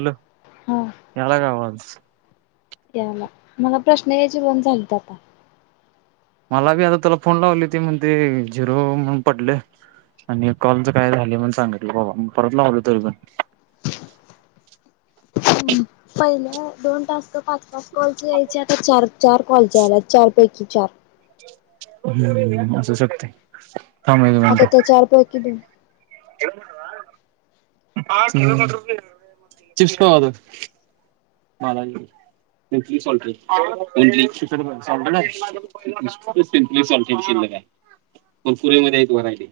Hello,, हा यालाय काय आवाज? यालाय, मला प्रश्न याची पण झालत आता. मला बी आता तुला फोन लावलो ते म्हणते झिरो म्हणून पडलय. आणि कॉलच काय झालं म्हण सांगितली बाबा, परत लावल तरी पण. पहिलं दोन टास्क पाच-पाच कॉलच यायचं, काय चार चार कॉलच आल्यात, चार पैकी चार. हम्म, असु शकतंय. आता त्या चार कॉल की दोन. येणा. चिप्स [unintelligible] बालाजी [unintelligible] नुसत सिमपली सॉल्टेड शिल्लक आहे, कुरकुरेमध्ये आहेत व्हरायटी.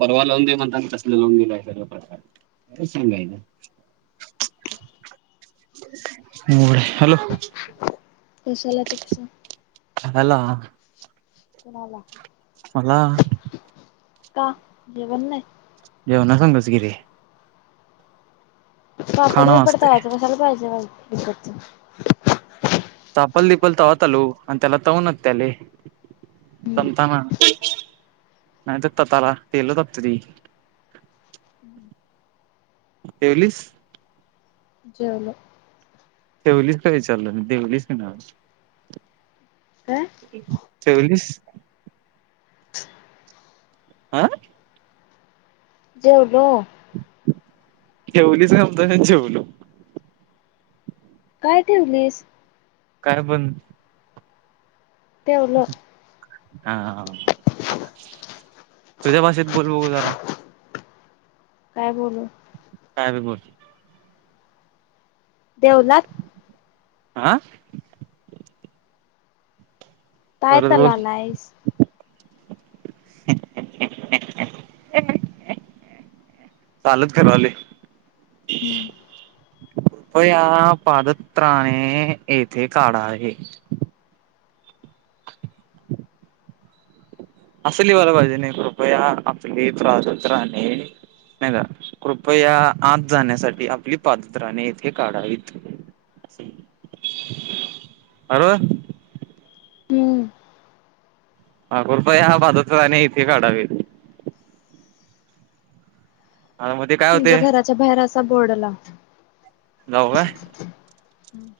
परवा लावून दे म्हणतान तसल लावून दिलायसा [unintelligible] प्रकार काय सांगायच. होय हॅलो! कशाला चिप्स? खायला. कुणाला? मला का जेवण नाही? जेवनासंगच की रे. पापड खाणं बिपड असते तळायचं कशाला पाहिजेल [unintelligible] इकडचं. चापल दिपल तव्हा तलू आणि त्याला ताऊूनत त्याले हम्म तमता मा नाही तर तताला तेलो रात्री ठेवलीस? जेवलो. ठेवलीच काय विचारलं मी देवलीस काय नव्ह. काय? ठेवलीस? आं जेवलो. ठेवलीस काय म्हणतान जेवलो काय ठेवलीस? काय पण ठेवलो. आ तुझ्या भाषेत बोल बघु जरा. काय बोलू? काय बी बोल. ठेवलास? आ काय परत बोल तलालायस. [unintelligible] चालूच करालोय हम्म. कृपया पादत्राने येथे काढावे. [inaudible] आसं लिव्हायला पाहिजे नाही कृपया आपले प्रादत्राणे नाही का कृपया आत जाण्यासाठी आपली पादत्राने येथे काढावीत. [unintelligible] हम् [unintelligible] कुरपया पादत्राणे इथे काढावी आणि मग ते काय तुमच्या होते घराच्या बाहेर आसा बोर्ड लाव. लावू काय? हम्म.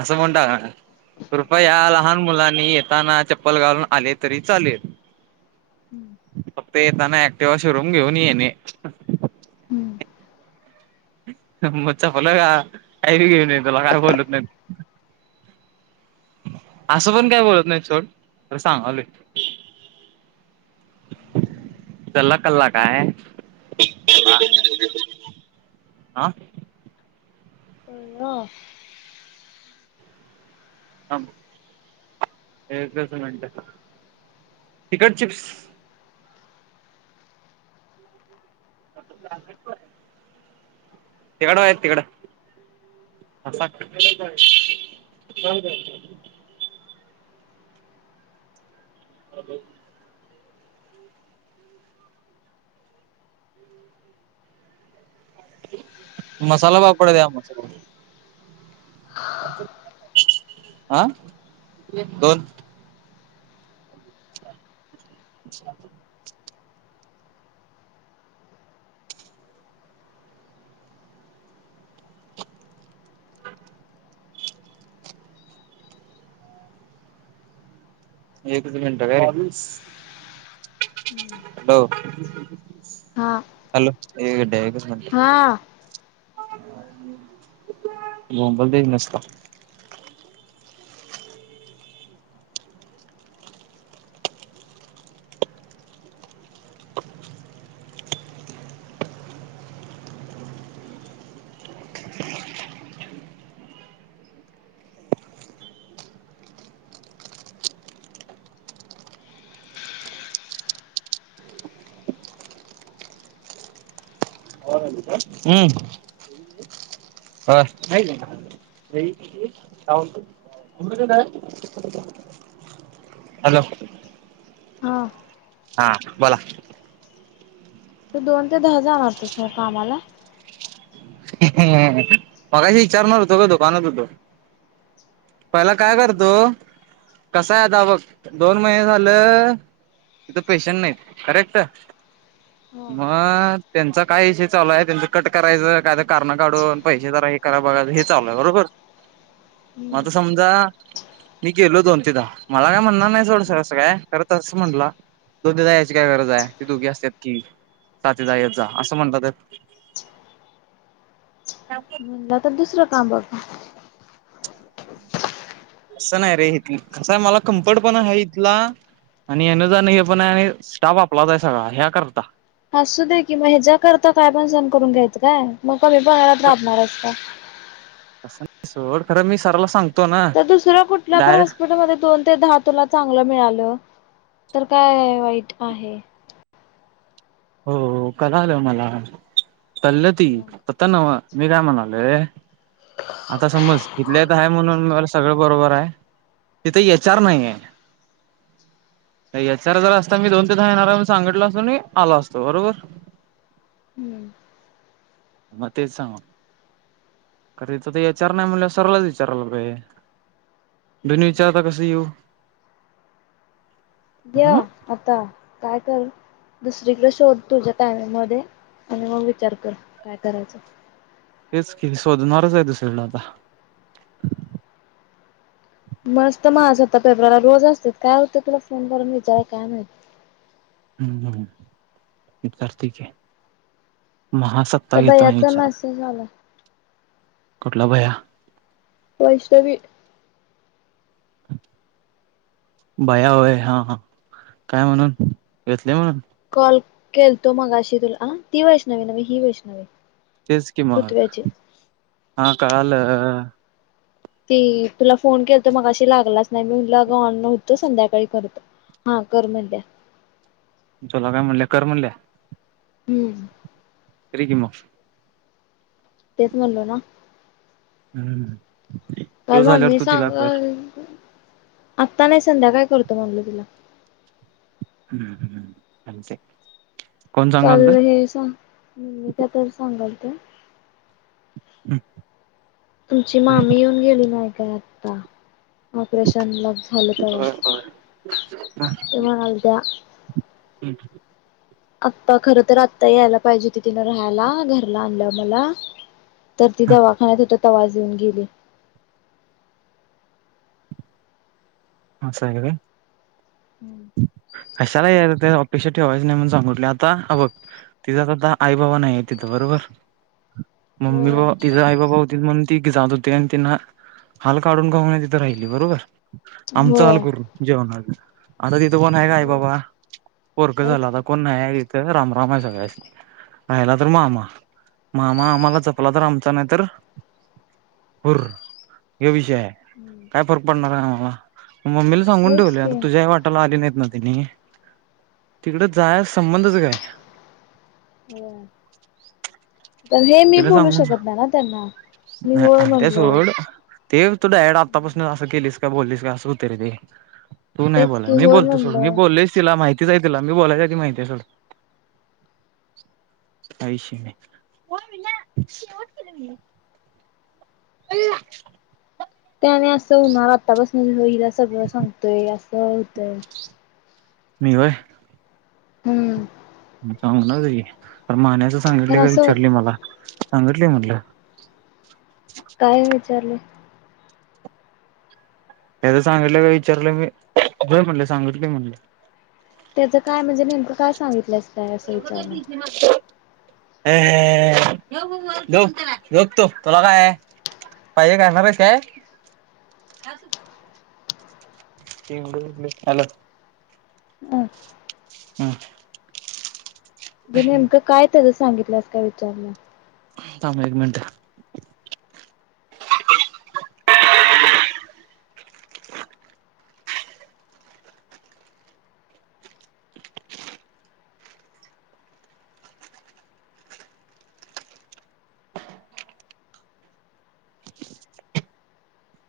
आस म्हणू टाक कृपया लहान मुलांनी येताना चप्पल घालून आले तरी चालेल. फक्त येताना ऍक्टिवा शोरूम घेऊन येणे. हम्म. हा, मग चालू [unintelligible] हाय लाईट गेली, की तुला काय बोलत नाही. असं, पण काय बोलत, नाहीत सोड, पण सांगालोय. चल्ला- कल्ला, काय? अ [unintelligible] आ? अ [unintelligible] थांब, एकच मिनट, तिकट चिप्स? [unintelligible] [inaudible] अ [unintelligible] मसाला पापड द्या, मसाला आ, दोन [inaudible] एकच मिनटं, काय? हो, हा हॅलो? हे [unintelligible] एकच मिनिट. हा बोंबलतय, नुसत. हम्. अ, हाय क काय, [unintelligible] म्हणतोस आम्रखंड आहे? हॅलो? हा. हा, बोला. तू, दोन ते दहा जाणार तीस ना, कामाला? ह्म, मगाशी ईचारणार होतो का, दुकानात होतो? पला काय करतो? कसा हाय, आता बघ, दोन महिने झालं. तिथं पेशन नाहीत, करेक्ट हो म, त्यांचा काय विषय चालू ये, त्यांच कट करायचं, काय कारण काढून, पैसे जरा हे करा, बघाय, हे चालू ये, बरोबर? म हम्म आता समजा मी गेलो दोन ते दाहा, मला काय म्हणला नाही, सोड सं असं काय, खरं तसं म्हन्ला. दोघी जायची काय गरज आय, ते दोघे असत्यात की, साथी जा येत जा, असं म्हणतात काकी म्हणलं, तर दुसरं काम बघ. असं नाही रे, [unintelligible] मला कम्फर्ट, पण हाय इथला. आणि येन जाण हे पण हाय, स्टाफ आपलाच ये सगळा, ह्या करता असूदे की, मग ह्याच्याकरता, काय पण सहण करून घ्यायंचं काय? मग कमी [unintelligible] लाभणारस का? असं [unintelligible] मी सराला सांगतो. ना त दुसऱ्या कुठल्या पण, डायरेक्ट हॉस्पिटलमध्ये दोन ते, दहा तुला चांगलं मिळालं, तर काय वाईट आहे. हो, कलालं मला, कल्ल ते. त्यांना म्हना, मी काय म्हणालो, आता समज, इथल्या तर हाय म्हणून, मला सगळं बरोबर हाय, तिथे एच आर नाही ये. एच आर जर असता, मी दोन ते दहा येणार, मी सांगितल असतो आणि आला असतो, बरोबर? हम्म. म, ते तेच सांग कारर तिथ ते एच र नाही म्हंटल्यावर सरालाच विचारयला पाहिजे. बिन विचारता कसं येऊ? या हं आता काय कर दुसरीकडे शोध तुझ्या टायमिगमध्ये आणि मग विचार कर काय करायचं. तेच की शोधणारच आहे दुसरी कडे आता. मस्त महासत्ता पेप्रला रोज असत्यात काय होतय, तुला फोनकरून विचारायला काय माहित. हम्म हम्म. विचारतो की महास आता त्या घेतो आहे भैयाचा विचार. मेसेज आला कुठला भया? वैष्णवि भया वय हा हा काय म्हणून घेतलय म्हणून कॉल केलतो मगाशी तुला ती वैष्णवी नवे ही वैष्णवी. तेच कि पृथ्व्याची मग हा कळाल. ती तुला फोन केलतो मगशी लागलाच नाही मी म्हणलं अगं ऑन नव्हतो संध्याकाळी करतो. हा कर म्हणल्या. तूला काय म्हणल्या कर म्हणल्या? हम्म. कर की मग. तेच म्हणलो ना. हम्म. त्यो काल झाल्यावर मम्मी तू तिला कर सांगाल आत्ता नाही संध्याकाळी करतो म्हणलं तिला. हम्म. आमचे काल हे सां मी त्या तर सांगालतो हम् तुमची मामी येऊन गेली नाही काय आता. ऑपरेशन ला झालं तेव्हा ते म्हणलंत्या हम्म. आता खर तर आत्ता यायला पाहिजे त तिनं राहायला घरला आणल्या मला, तर ती दवाखान्यात होता तवाच येऊन गेली. असं आहे होय? हम्म. कशाला या ते अपेक्षा ठेवायचं नाही म्हण सांगटलोय आता हबघ तिचा तर आता आई बाबा नाहीय तिथं बरोबर मम्मी होय बा तिझ आई बाबा होतीत म्हणून त जात होती आणि तिनं हाल काढून काढून तिथे राहिली बरोबर आमच हाल होय करू जेवणाच आता तिथं कोण आहे का आहे होय बाबा परख झाला नाहीच आता की कोण नाही आहे ती ते रामराम आहे सगळ्यास नी. राहिला तर मामा मामा आम्हाला जपला तर आमचा नाही तर भूर ह्यो विषय हाय. हम्म. फरक पडणाराय आम्हाला मम्मीला सांगून होयच ठेवलय आता की तुझ्या वाट याला नाहीत ना त्यनी तिकड जायस संबंधच काय? ह. तर हे मी तिला बोलू सांगून शकत नाही ना त्यांना मी होय नाही ते म्हणलो. सोड ते तू डायरेक्ट आत्तापासून असं केलीस का बोललीस का असं होतंय रे ते. तू नाही तेच बोलाय की मी होय बोलतो सोड मी म्हणलं बोललेस तिला माहिती तिचय तिला मी बोलायच्या आधीच माहिती आहे सोड काही ईषय नाही. हो [inaudible] त्याने असं होणार, आतापासून ह्यो हिला सगळं सांगतोय असं होतंय, मी व्हय हम्म सांगू ना त तर माण्याच सांगितले तर का असं विचारली होत मला सांगितली म्हटलं, काय विचारले? त्याज सांगितलं काय विचारलं मी, होय म्हणलं सांगितलंय म्हणलं त्याचं काय म्हणजे, नेमकं काय सांगितलंस? काय असं एवढं काय विचारलं. बीजे ना अ लक लोक तो तुला काय आहे [unintelligible] पाहिजे घालणार आहेस काय? त हॅलो [unintelligible] हम [unintelligible] हम ज नेमकं काय त्याचं सांगितलंस काय विचारलं? थांब एक मिनट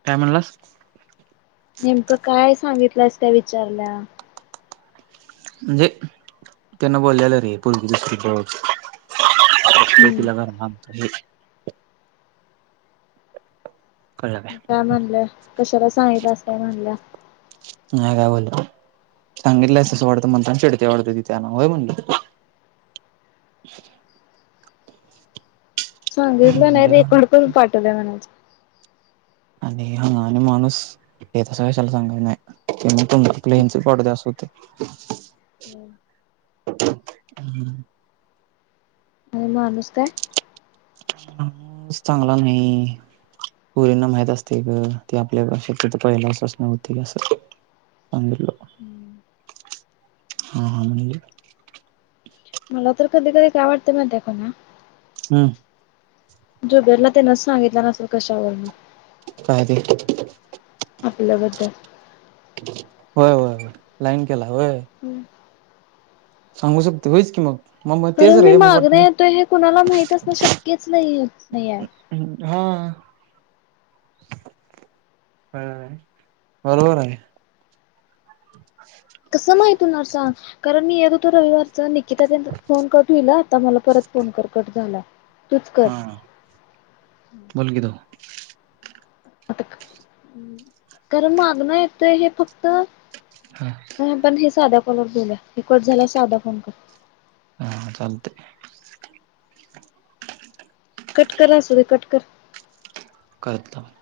काय म्हणलास? नेमकं काय सांगितलंस? त्या विचारल्या म्हणजे त्यांना बोललेलं रे पोरगीविषयी हम्म. लारमात [inaudible] मग काय म्हणल्या कशाला सांगल अस काय म्हणल्या नाही काय बोलल्या, सांगितलं असं वाढत म्हणताना चिडत्या वाढत तिथेना होय म्हणलं सांगितलं नाही, म्हणलं रेकॉर्ड करून पाठवलंय म्हणायचं आणि हं आणि माणूस येतसा कशाला सांग नाही ते तुम्ही प्लेनचे पाडू द्या अस होते. ह [inaudible] हम [unintelligible] आणि माणूस काय? माणूस चांगला नाही. पोरींना माहित असतय ग, ती आपल्या श त पहिला असच नव्हती असं सागितलं, हा हा म्हणली मला तर कधी -कधी काही आवडतं माहित त्या को ना हम्. जो गेरला ते न सांगितला नसेल कशावर म काय ते? आपल्याबद्दल होय, होय, होय, लाईन केला होय? हम्म सांगू शकतोय, होईच की मग, मग मग तेच कारण मी रे मग मागण वाटलं येतोय हे कुणाला माहित असण शक्यच नाही आहे. ह्, हा व्हय, बरोबर आहे. [inaudible] कसं माहित हुंणार सांग, कारण मी येत होतो रविवारच हीथ पण, फोन कट होईल आता मला परत फोन कर, कट झाला तूच कर हा बोल की तवा. कारण मागणं येतय हे फक्त हा. हे पण हे साध्या कॉलवर बोलूया हे कट झाल्यावर साधा फोन कर. हा चालतय. कट कर असुदे कट कर. [unintelligible]